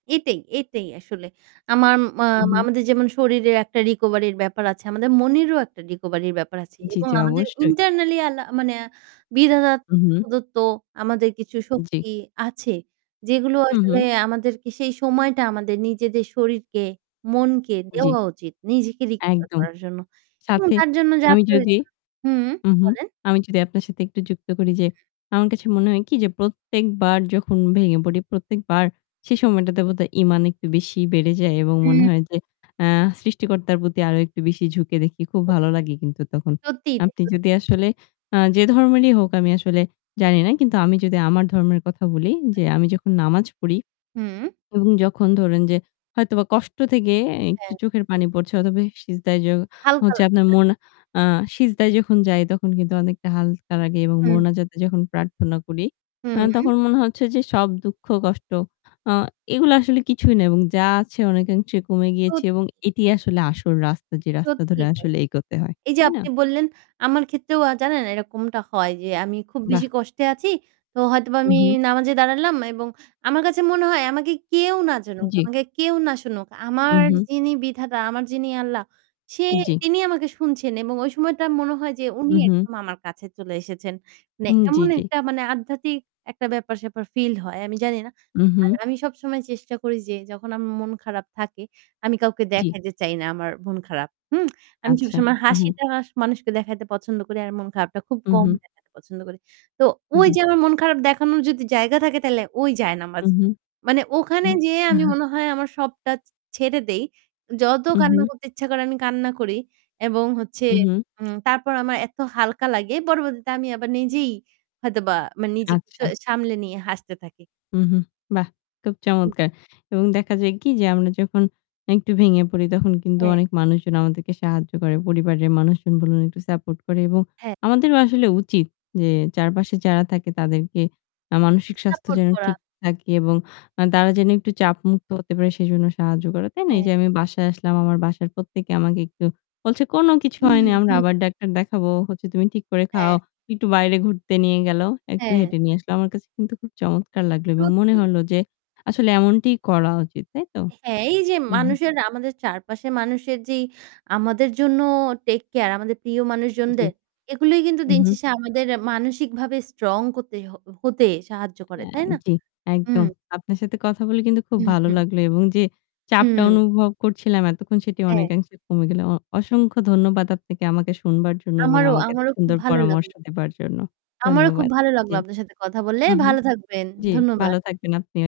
এটাই এটাই আসলে। আমার মা উম-হুম। আমাদের যেমন শরীরের একটা রিকভারির ব্যাপার আছে, আমাদের মনেরও একটা রিকভারির ব্যাপার আছে জি, এবং জি, আমাদের অবশ্যই। internally আল্লা মানে বিধাতা উম হুম। প্রদত্ত আমাদের কিছু জ্বী। শক্তি আছে, যেগুলো হুম, আসলে হুম। আমাদেরকে সেই সময়টা আমাদের নিজেদের শরীরকে, মনকে জি। দেওয়া উচিত নিজেকে রিকভার একদম। করার জন্য। এবং সাথে তার জন্য যা আমি যদি প্রয়োজন হুম, হুম হুম, হুম। বলেন। আমি যদি আপনার সাথে একটু যুক্ত করি যে, উম-হুম। আমার কাছে মনে হয় কি যে প্রত্যেকবার যখন ভেঙে পড়ি, প্রত্যেকবার সে সময়টাতে বোধহয় ঈমান একটু বেশি বেড়ে যায় এবং মনে হুম। হয় যে আ সৃষ্টিকর্তার প্রতি আরো একটু বেশি ঝুঁকে দেখি। খুব [unintelligible] ভালো লাগে কিন্তু তখন। সত্যিই তাই, আপনি সত্যি। যদি আসলে আ যে ধর্মেরই হোক আমি আসলে জানি না। কিন্তু আমি যদি আমার ধর্মের কথা বলি যে, [unintelligible] "আমি যখন নামাজ পড়ি হুম। এবং যখন ধরেন যে হয়তোবা কষ্ট থেকে একটু হ্যাঁ। চোখের পানি পড়ছে অথবা সিজদায় য হালকা হচ্ছে লাগে, আপনার না? মন আ সিজদায় যখন যায় তখন কিন্তু অনেকটা হালকা লাগে এবং হুম। মোনাজাতে যখন প্রার্থনা করি, আ হুম-উম। তখন মনে হচ্ছে যে সব দুঃখ কষ্ট আ এগুলো আসলে কিছুই না। এবং যা আছে অনেকাংশে কমে গিয়েছি এবং সত্যিই। এটি আসলে আসল রাস্তা যে রাস্তা ধরে সত্যিই তাই। আসলে এগোতে হয়," এই যে তাই না? আপনি বললেন, আমার ক্ষেত্রেও আ জানেন এরকমটা হয় যে আমি খুব বেশি বাহ! কষ্টে আছি। তো হয়তোবা আমি উম-হুম। নামাজে দাঁড়ালাম এবং আমার কাছে মনে হয় আমাকে কেউ না জানুক, জ্বী। আমাকে কেউ না শুনুক। আমার উম-হুম। যিনি বিধাতা, আমার যিনি আল্লাহ সে জ্বি। তিনি আমাকে শুনছেন এবং ওই সময়টা মনে হয় যে উনি উম-হুম। একদম আমার কাছে চলে এসেছেন। মানে হুম, জ্বি, এমন জ্বি। একটা মানে আধ্যাত্মিক একটা ব্যাপার-স্যাপার ফিল হয়। আমি জানি না। উম-হুম। আর আমি সবসময় চেষ্টা করি যে, যখন আম মন খারাপ থাকে, আমি কাউকে জ্বি। দেখাইতে চাই না, আমার মন খারাপ, হুম? আমি আচ্ছা। সবসময় উম-হুম। হাসিটা স মানুষকে দেখাইতে পছন্দ করি আর মন খারাপটা খুব কম উম-হুম। দেখাতে পছন্দ করি। তো ঐ যে জ্বী। আমার মন খারাপ দেখানোর যদি জায়গা থাকে তাহলে ওই জায়নামাজ। উম-হুম, মানে ওখানে হুম যেয়ে আমি মনে হয় আমার সবটা ছে ছেড়ে দেই। যত কান্না উম-হুম। করতে ইচ্ছা করে আমি কান্না করি। এবং হচ্ছে উম-হুম। উম তারপর আমার এত হালকা লাগে পরবর্তীতে আমি আবার নিজেই হয়তোবা মানে নিজেকে স আচ্ছা। সামলে নিয়ে হাসতে থাকি। উম হুম। বাহ! খুব হুম। চমৎকার। এবং দেখা যায় কি যে আমরা যখন একটু ভেঙে পড়ি, তখন কিন্তু হ্যাঁ। অনেক মানুষজন আমাদেরকে সাহায্য করে। পরিবারের মানুষজন বলুন একটু সাপোর্ট করে। এবং হ্যাঁ। আমাদেরও আসলে উচিত যে চারপাশে যারা থাকে তাদেরকে আ এ মানসিক স্বাস্থ্য সাপোর্ট যেন করা। ঠিক থাকে এবং আ তারা যেন একটু চাপ মুক্ত হতে পারে সেজন্য সাহায্য করে, তাই না? এই হ্যাঁ। যে আমি বাসায় আসলাম। আমার বাসার প্রত্যেকে আমাকে একটু বলছে, "কোন কিছু হুম, হয়নি। আমরা হুম। আবার ডাক্তার দেখাবো। হচ্ছে তুমি ঠিক করে খাও।" হ্যাঁ। একটু বাইরে ঘুরতে নিয়ে গেলো। একটু হ্যাঁ। হেঁটে নিয়ে আসলো। আমার কাছে কিন্তু খুব চমৎকার লাগলো এবং মনে সত্যিই। হলো যে আসলে এমনটিই করা উচিত, তাই তো? এ হ্যাঁ, এই যে হুম, হুম। মানুষের আমাদের চারপাশের মানুষের যেই আমাদের জন্য টেইক কেয়ার, আমাদের প্রিয় জী। মানুষজনদের এগুলোই কিন্তু উম-হুম। দিনশেষে আমাদের মানসিকভাবে স্ট্রং করতে হ হ হতে সাহায্য করে, অ্যা তাই না? জ্বী, হুম। একদম! আপনার সাথে কথা বলে কিন্তু খুব ভালো লাগলো এবং যে চাপটা হুম। অনুভব করছিলাম এতক্ষণ সেটি হ্যাঁ। অনেকাংশে কমে গেল। অ অসংখ্য ধন্যবাদ আপনাকে আমাকে শুনবার জন্য এবং আমারও আমাকে এত আমারও খুব সুন্দর ভালো পরামর্শ লাগলো। দেবার জন্য। আমারও খুব ধন্যবাদ। ভালো লাগলো জী। আপনার সাথে কথা বলে। হুম, হুম। ভালো থাকবেন। জ্বী, ধন্যবাদ। ভালো থাকবেন আপনি